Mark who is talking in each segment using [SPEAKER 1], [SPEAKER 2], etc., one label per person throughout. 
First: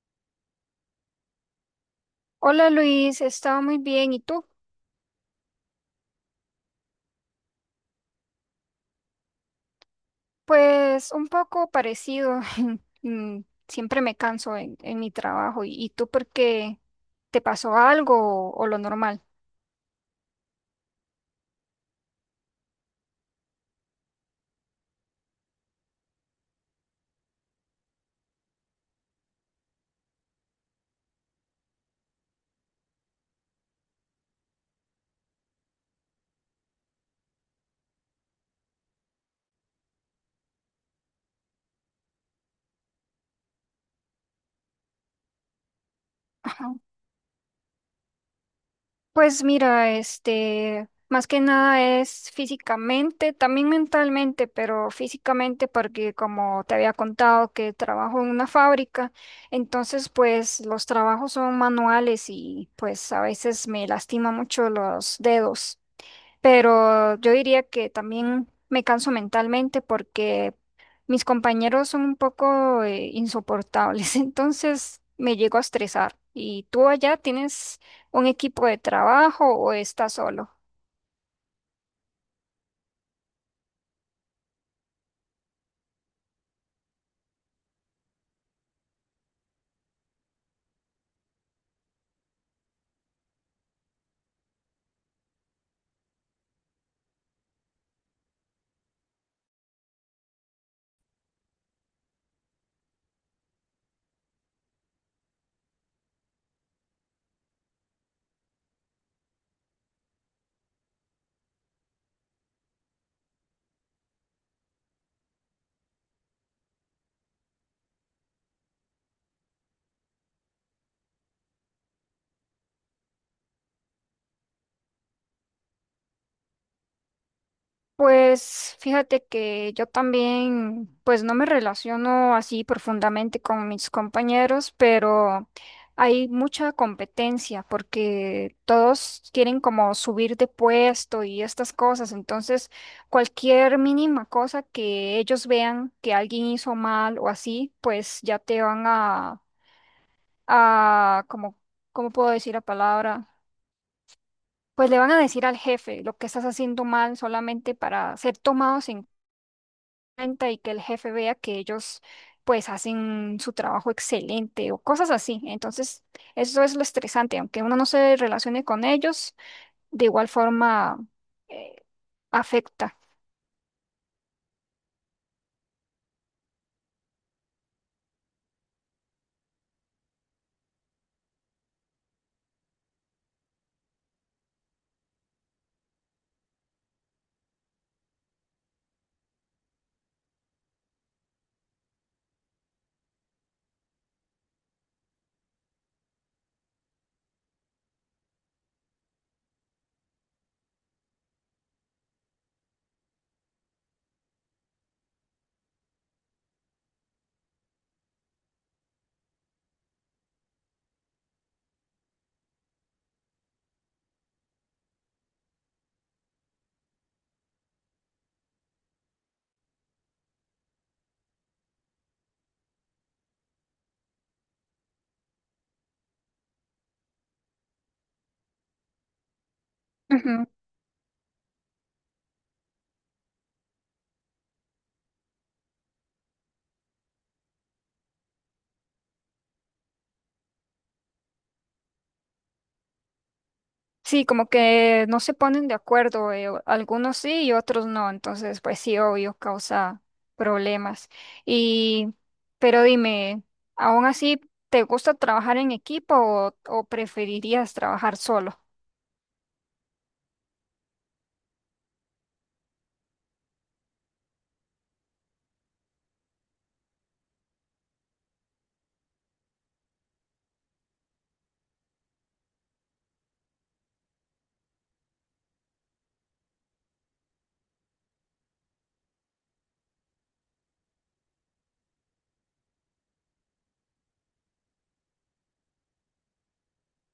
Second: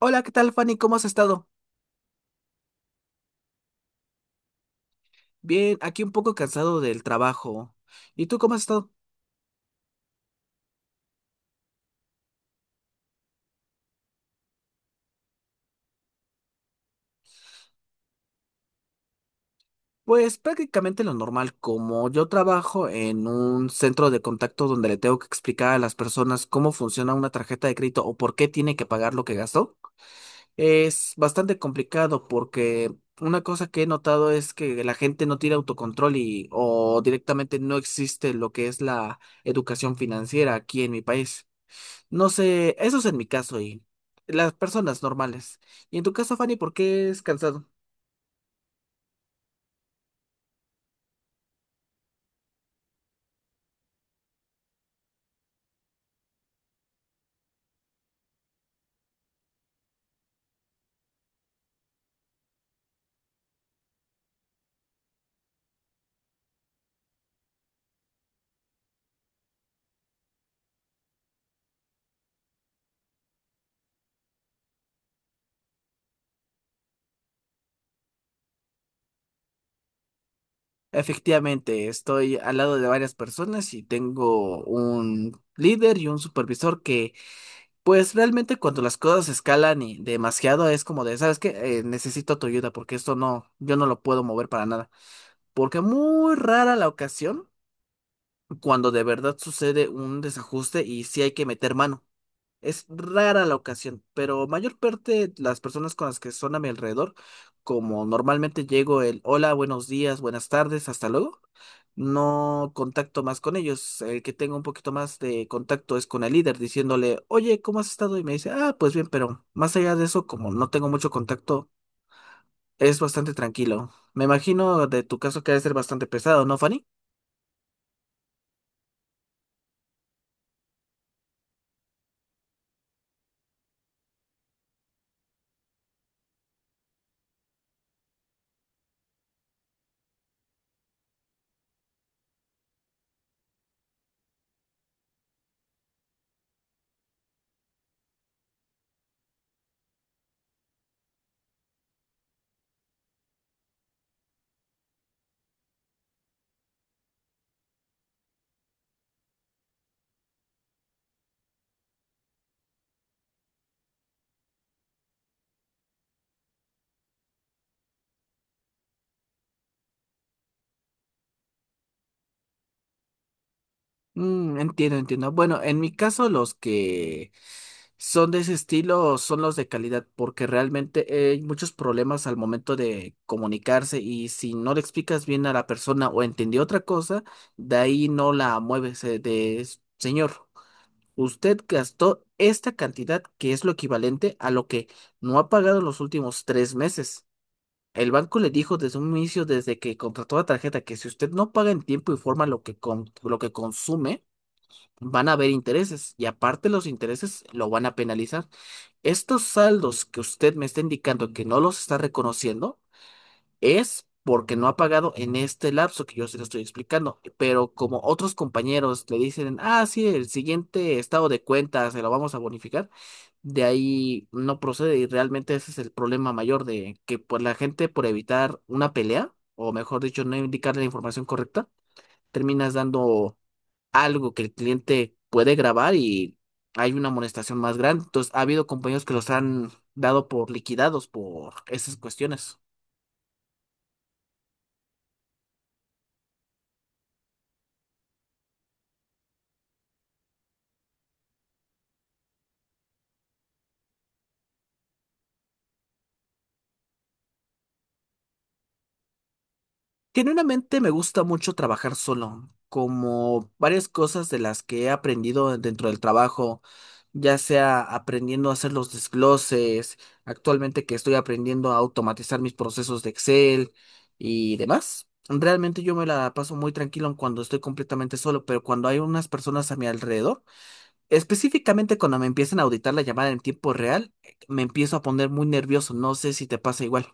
[SPEAKER 1] Hola, ¿qué tal, Fanny? ¿Cómo has estado?
[SPEAKER 2] Hola Luis, estaba muy bien. ¿Y tú?
[SPEAKER 1] Bien, aquí un poco cansado del trabajo. ¿Y tú cómo has estado?
[SPEAKER 2] Pues un poco parecido. Mm, siempre me canso en mi trabajo. ¿Y tú por qué te pasó algo o lo normal?
[SPEAKER 1] Pues prácticamente lo normal, como yo trabajo en un centro de contacto donde le tengo que explicar a las personas cómo funciona una tarjeta de crédito o por qué tiene que pagar lo que gastó. Es bastante complicado porque una cosa que he notado es que la gente no tiene autocontrol y o directamente no existe lo que es la educación financiera aquí en mi país. No sé, eso es en mi caso y las personas normales. Y en tu caso, Fanny, ¿por
[SPEAKER 2] Ajá.
[SPEAKER 1] qué es cansado?
[SPEAKER 2] Pues mira, este, más que nada es físicamente, también mentalmente, pero físicamente porque como te había contado que trabajo en una fábrica, entonces pues los trabajos son manuales y pues a veces me lastima mucho los dedos. Pero yo diría que también me canso mentalmente porque mis compañeros son un poco insoportables, entonces me llego a estresar. ¿Y tú allá tienes un equipo de trabajo o estás solo?
[SPEAKER 1] Efectivamente, estoy al lado de varias personas y tengo un líder y un supervisor que, pues realmente cuando las cosas escalan y demasiado es como de, ¿sabes qué? Necesito tu ayuda porque esto no, yo no lo puedo mover para nada. Porque muy rara la ocasión cuando de verdad sucede un desajuste y sí hay que meter mano. Es rara la ocasión, pero mayor parte las personas con las que son a mi alrededor, como normalmente llego el hola, buenos días, buenas tardes, hasta luego, no contacto más con ellos. El que tengo un poquito más de contacto es con el líder, diciéndole, oye, ¿cómo has estado? Y me dice, ah, pues bien, pero más allá de eso, como no tengo mucho contacto, es bastante tranquilo. Me imagino de tu caso que debe ser bastante pesado, ¿no, Fanny?
[SPEAKER 2] Pues fíjate que yo también, pues no me relaciono así profundamente con mis compañeros, pero hay mucha competencia porque todos quieren como subir de puesto y estas cosas. Entonces, cualquier mínima cosa que ellos vean que alguien hizo mal o así, pues ya te van a como, ¿cómo puedo decir la palabra? Pues le van a decir al jefe lo que estás haciendo mal solamente para ser tomados en cuenta y que el jefe vea que ellos pues hacen su trabajo excelente o cosas así. Entonces, eso es lo estresante, aunque uno no se relacione con ellos, de igual forma eh, afecta.
[SPEAKER 1] Mm, entiendo, entiendo. Bueno, en mi caso los que son de ese estilo son los de calidad, porque realmente hay muchos problemas al momento de comunicarse y si no le explicas bien a la persona o entendió otra cosa, de ahí no la mueves de señor. Usted gastó esta cantidad que es lo equivalente a lo que no ha pagado en los últimos 3 meses. El banco le dijo desde un inicio, desde que contrató la tarjeta, que si usted no paga en tiempo y forma lo que, lo que consume, van a haber intereses y aparte los intereses lo van a penalizar. Estos saldos que usted me está indicando que no los está reconociendo es porque no ha pagado en este lapso que yo se lo estoy explicando, pero como otros compañeros le dicen, ah, sí, el siguiente estado de cuenta se lo vamos a bonificar, de ahí no procede y realmente ese es el problema mayor de que pues, la gente por evitar una pelea, o mejor dicho, no
[SPEAKER 2] Ujú.
[SPEAKER 1] indicar la información correcta, terminas dando algo que el cliente puede grabar y hay una amonestación más grande. Entonces, ha habido compañeros que los han dado por liquidados por esas cuestiones.
[SPEAKER 2] Sí, como que no se ponen de acuerdo, algunos sí y otros no, entonces pues sí, obvio, causa problemas. Y, pero dime, ¿aún así te gusta trabajar en equipo o preferirías trabajar solo?
[SPEAKER 1] Genuinamente me gusta mucho trabajar solo, como varias cosas de las que he aprendido dentro del trabajo, ya sea aprendiendo a hacer los desgloses, actualmente que estoy aprendiendo a automatizar mis procesos de Excel y demás. Realmente yo me la paso muy tranquilo cuando estoy completamente solo, pero cuando hay unas personas a mi alrededor, específicamente cuando me empiezan a auditar la llamada en tiempo real, me empiezo a poner muy nervioso. No sé si te pasa igual.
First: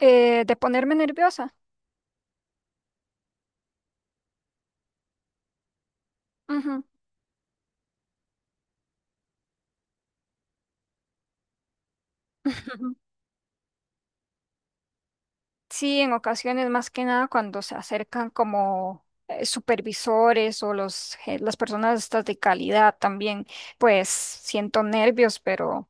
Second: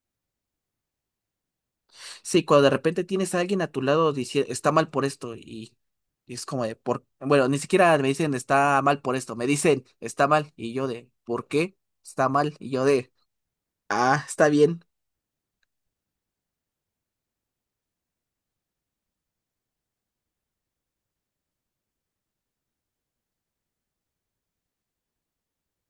[SPEAKER 2] De ponerme nerviosa.
[SPEAKER 1] Sí, cuando de repente tienes a alguien a tu lado diciendo está mal por esto y es como de
[SPEAKER 2] Ujú.
[SPEAKER 1] por bueno, ni siquiera me dicen está mal por esto, me dicen está mal y yo de ¿por qué? Está mal y yo de ah, está bien.
[SPEAKER 2] Sí, en ocasiones más que nada cuando se acercan como supervisores o los, las personas estas de calidad también, pues siento nervios, pero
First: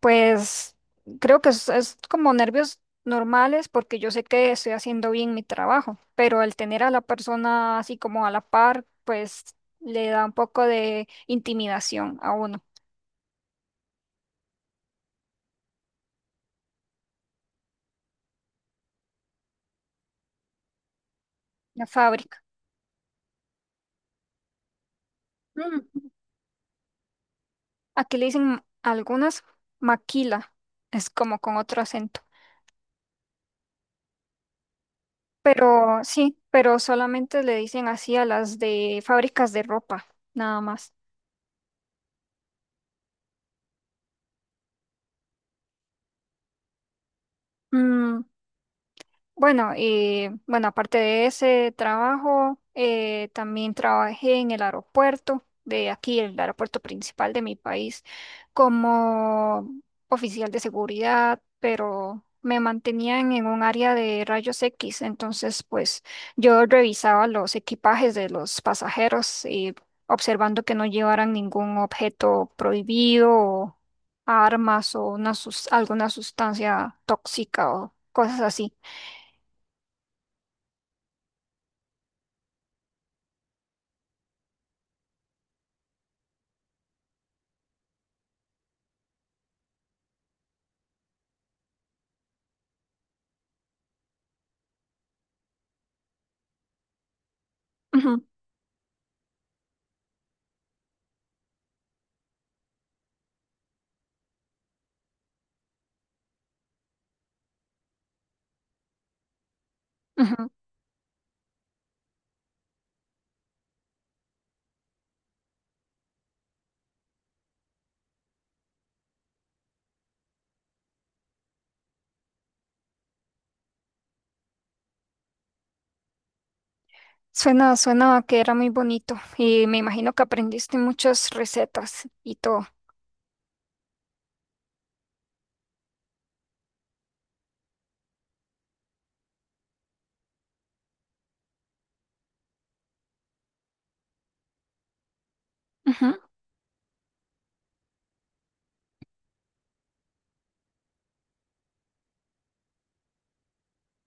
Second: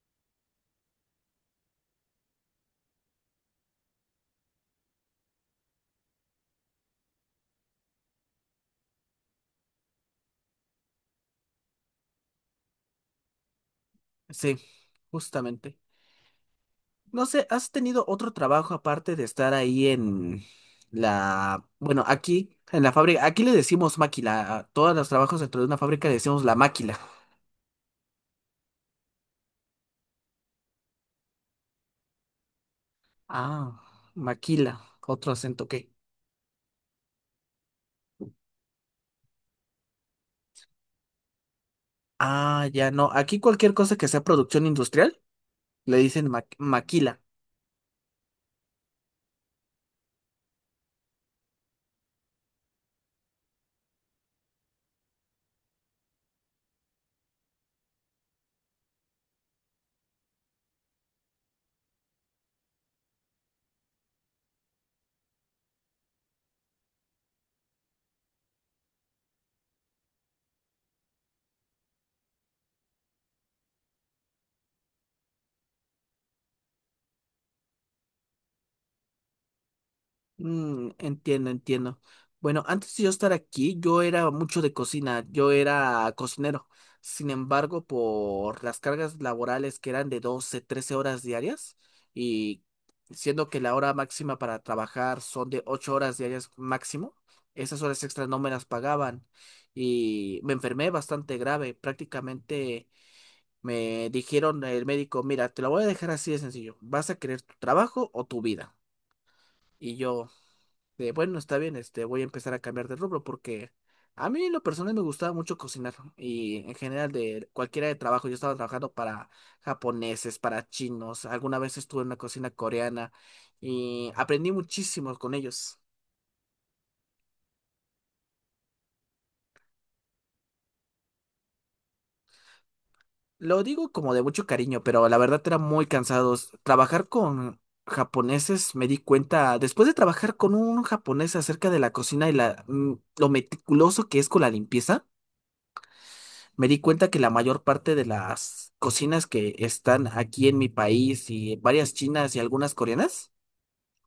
[SPEAKER 2] pues creo que es como nervios normales porque yo sé que estoy haciendo bien mi trabajo, pero el tener a la persona así como a la par, pues le da un poco de intimidación a uno.
[SPEAKER 1] Sí, justamente. No sé, ¿has tenido otro trabajo aparte de estar ahí en la,
[SPEAKER 2] La
[SPEAKER 1] bueno,
[SPEAKER 2] fábrica.
[SPEAKER 1] aquí, en la fábrica? Aquí le decimos máquila, a todos los trabajos dentro de una fábrica le decimos la máquila.
[SPEAKER 2] Aquí le dicen algunas maquila, es como con otro acento.
[SPEAKER 1] Ah, maquila, otro acento, ¿qué?
[SPEAKER 2] Pero sí, pero solamente le dicen así a las de fábricas de ropa, nada más.
[SPEAKER 1] Ah, ya no, aquí cualquier cosa que sea producción industrial le dicen maquila.
[SPEAKER 2] Mm, bueno, y bueno, aparte de ese trabajo, también trabajé en el aeropuerto de aquí, el aeropuerto principal de mi país, como oficial de seguridad, pero me mantenían en un área de rayos X, entonces pues yo revisaba los equipajes de los pasajeros y observando que no llevaran ningún objeto prohibido o armas o alguna sustancia tóxica o cosas así.
[SPEAKER 1] Mm, entiendo, entiendo. Bueno, antes de yo estar aquí, yo era mucho de cocina, yo era cocinero. Sin embargo, por las cargas laborales que eran de 12, 13 horas diarias, y siendo que la hora máxima para trabajar son de 8 horas diarias máximo, esas horas
[SPEAKER 2] Ujú.
[SPEAKER 1] extras no me las pagaban. Y me enfermé bastante grave. Prácticamente me dijeron el médico, mira, te lo voy a dejar así de sencillo. ¿Vas a querer tu trabajo o tu vida? Y yo
[SPEAKER 2] Ujú.
[SPEAKER 1] de, bueno, está bien, voy a empezar a cambiar de rubro porque a mí en lo personal me gustaba mucho cocinar y en general de cualquiera de trabajo, yo estaba trabajando para japoneses, para chinos, alguna vez estuve en una cocina coreana y aprendí muchísimo con ellos.
[SPEAKER 2] Suena, suena que era muy bonito y me imagino que aprendiste muchas recetas y todo.
[SPEAKER 1] Lo digo como de mucho cariño, pero la verdad era muy cansados. Trabajar con japoneses me di cuenta, después de trabajar con un japonés acerca de la cocina y la, lo meticuloso que es con la limpieza,
[SPEAKER 2] Ujú,
[SPEAKER 1] me di cuenta que la mayor parte de las cocinas que están aquí en mi país y varias chinas y algunas coreanas,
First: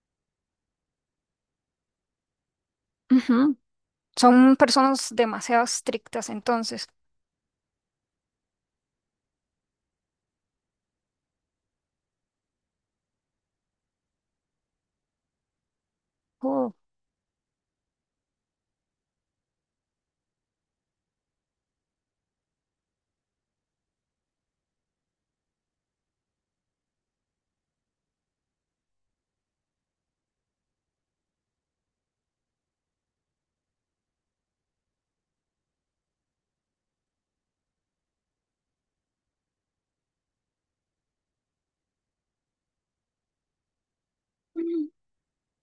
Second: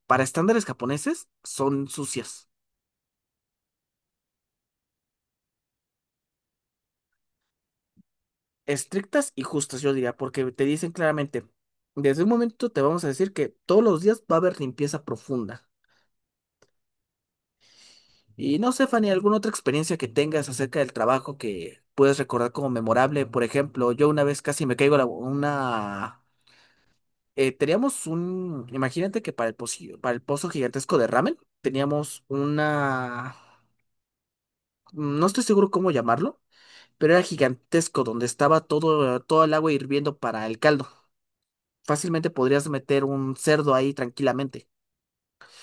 [SPEAKER 1] para estándares japoneses, son sucias,
[SPEAKER 2] ujú. Son personas demasiado estrictas entonces.
[SPEAKER 1] estrictas y justas, yo diría, porque te dicen claramente, desde un momento te vamos a decir que todos los días va a haber limpieza profunda.
[SPEAKER 2] Oh,
[SPEAKER 1] Y no sé, Fanny, ¿alguna otra experiencia que tengas acerca del trabajo que puedes recordar como memorable? Por ejemplo, yo una vez casi me caigo una teníamos un, imagínate que para el pozo gigantesco de ramen, teníamos una, no estoy seguro cómo llamarlo, pero era gigantesco, donde estaba todo el agua hirviendo para el caldo. Fácilmente podrías meter un cerdo ahí tranquilamente.
[SPEAKER 2] mm,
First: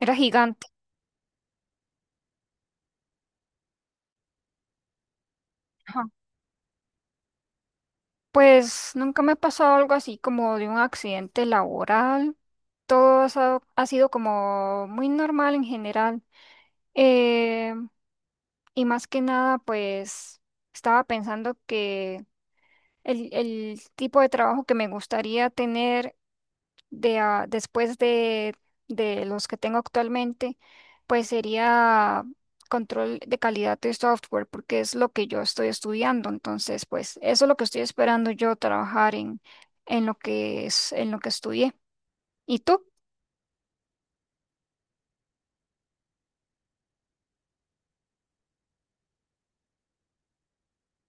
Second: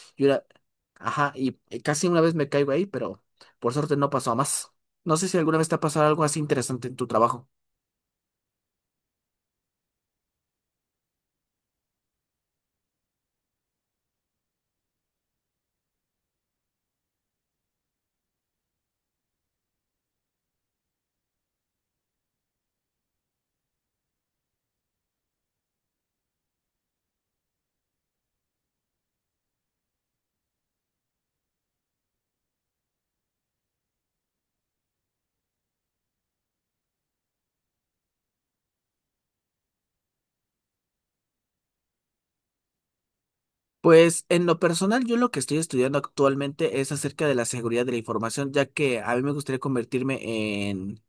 [SPEAKER 2] era
[SPEAKER 1] Y era-
[SPEAKER 2] gigante.
[SPEAKER 1] ajá, y casi una vez me caigo ahí, pero por suerte no pasó a más. No sé si alguna vez te ha pasado
[SPEAKER 2] Ajá.
[SPEAKER 1] algo así interesante en tu trabajo.
[SPEAKER 2] Pues nunca me ha pasado algo así como de un accidente laboral. Todo ha sido como muy normal en general. Eh, y más que nada, pues estaba pensando que el tipo de trabajo que me gustaría tener después de los que tengo actualmente, pues sería control de calidad de software, porque es lo que yo estoy estudiando. Entonces, pues eso es lo que estoy esperando yo trabajar en lo que en lo que estudié. ¿Y tú?
[SPEAKER 1] Pues en lo personal, yo lo que estoy estudiando actualmente es acerca de la seguridad de la información, ya que a mí me gustaría convertirme en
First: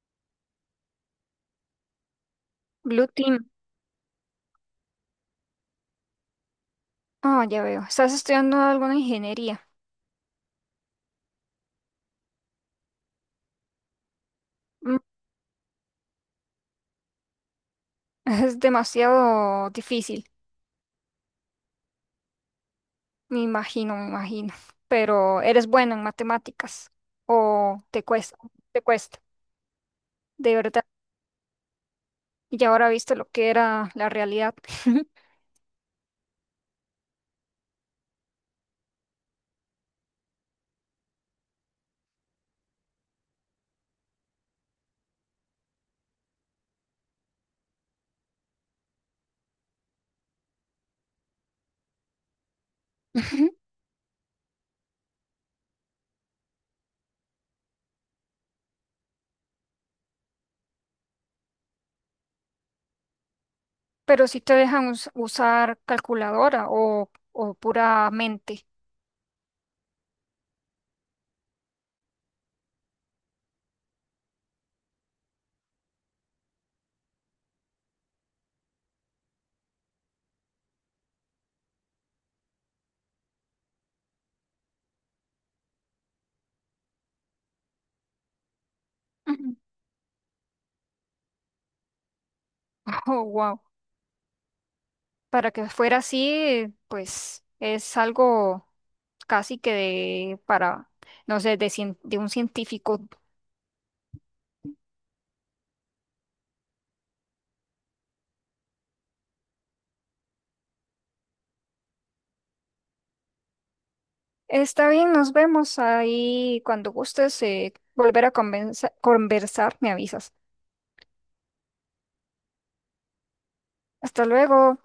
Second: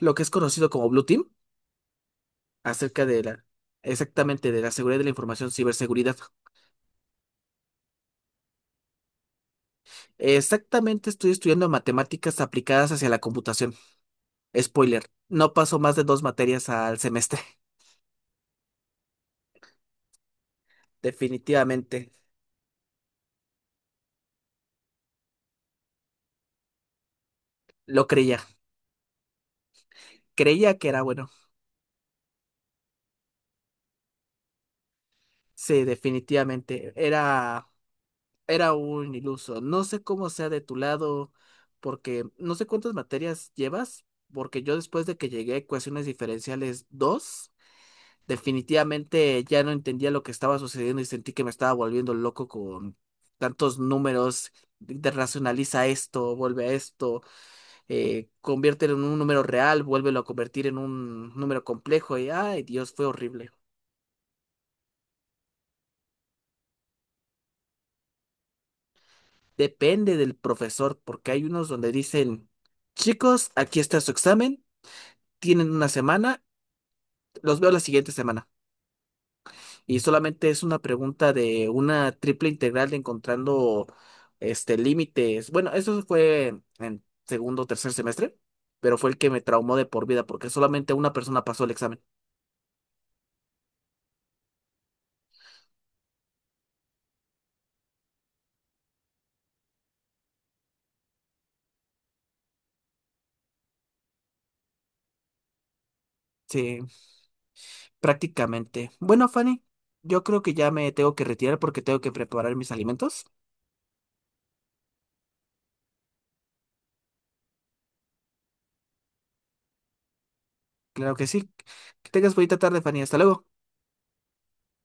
[SPEAKER 1] lo que es conocido como Blue Team, acerca
[SPEAKER 2] Blue
[SPEAKER 1] de la,
[SPEAKER 2] Team.
[SPEAKER 1] exactamente, de la seguridad de la información, ciberseguridad.
[SPEAKER 2] Ah, ya veo. Estás estudiando alguna ingeniería.
[SPEAKER 1] Exactamente, estoy estudiando matemáticas aplicadas hacia la computación.
[SPEAKER 2] Mm,
[SPEAKER 1] Spoiler, no paso más de dos materias al semestre.
[SPEAKER 2] es demasiado difícil,
[SPEAKER 1] Definitivamente,
[SPEAKER 2] me imagino, me imagino. Pero eres bueno en matemáticas o
[SPEAKER 1] lo creía.
[SPEAKER 2] te cuesta, de
[SPEAKER 1] Creía
[SPEAKER 2] verdad.
[SPEAKER 1] que era bueno.
[SPEAKER 2] Y ahora viste lo que era la realidad.
[SPEAKER 1] Sí, definitivamente. Era un iluso. No sé cómo sea de tu lado, porque no sé cuántas materias llevas, porque yo después de que llegué a ecuaciones diferenciales 2 definitivamente ya no entendía lo que estaba sucediendo y sentí que me estaba volviendo loco con tantos números. De racionaliza esto, vuelve a esto, conviértelo en un número real, vuélvelo a convertir en un número complejo y, ay, Dios, fue horrible.
[SPEAKER 2] Pero si te dejan usar calculadora o pura mente.
[SPEAKER 1] Depende del profesor, porque hay unos donde dicen, chicos, aquí está su examen. Tienen una semana, los veo la siguiente semana. Y solamente es una pregunta de una triple integral de encontrando este límites. Bueno, eso fue en segundo o tercer semestre, pero fue el que me
[SPEAKER 2] Ujú.
[SPEAKER 1] traumó de por vida porque solamente una persona pasó el examen.
[SPEAKER 2] Oh, wow. Para que fuera así, pues es algo casi que de, para, no sé, de, de un científico.
[SPEAKER 1] Sí, prácticamente. Bueno, Fanny, yo creo que ya me tengo que retirar porque tengo que preparar mis alimentos.
[SPEAKER 2] Está bien, nos vemos ahí cuando gustes volver a conversar, me avisas.
[SPEAKER 1] Claro que sí. Que tengas bonita tarde, Fanny. Hasta luego.
[SPEAKER 2] Hasta luego.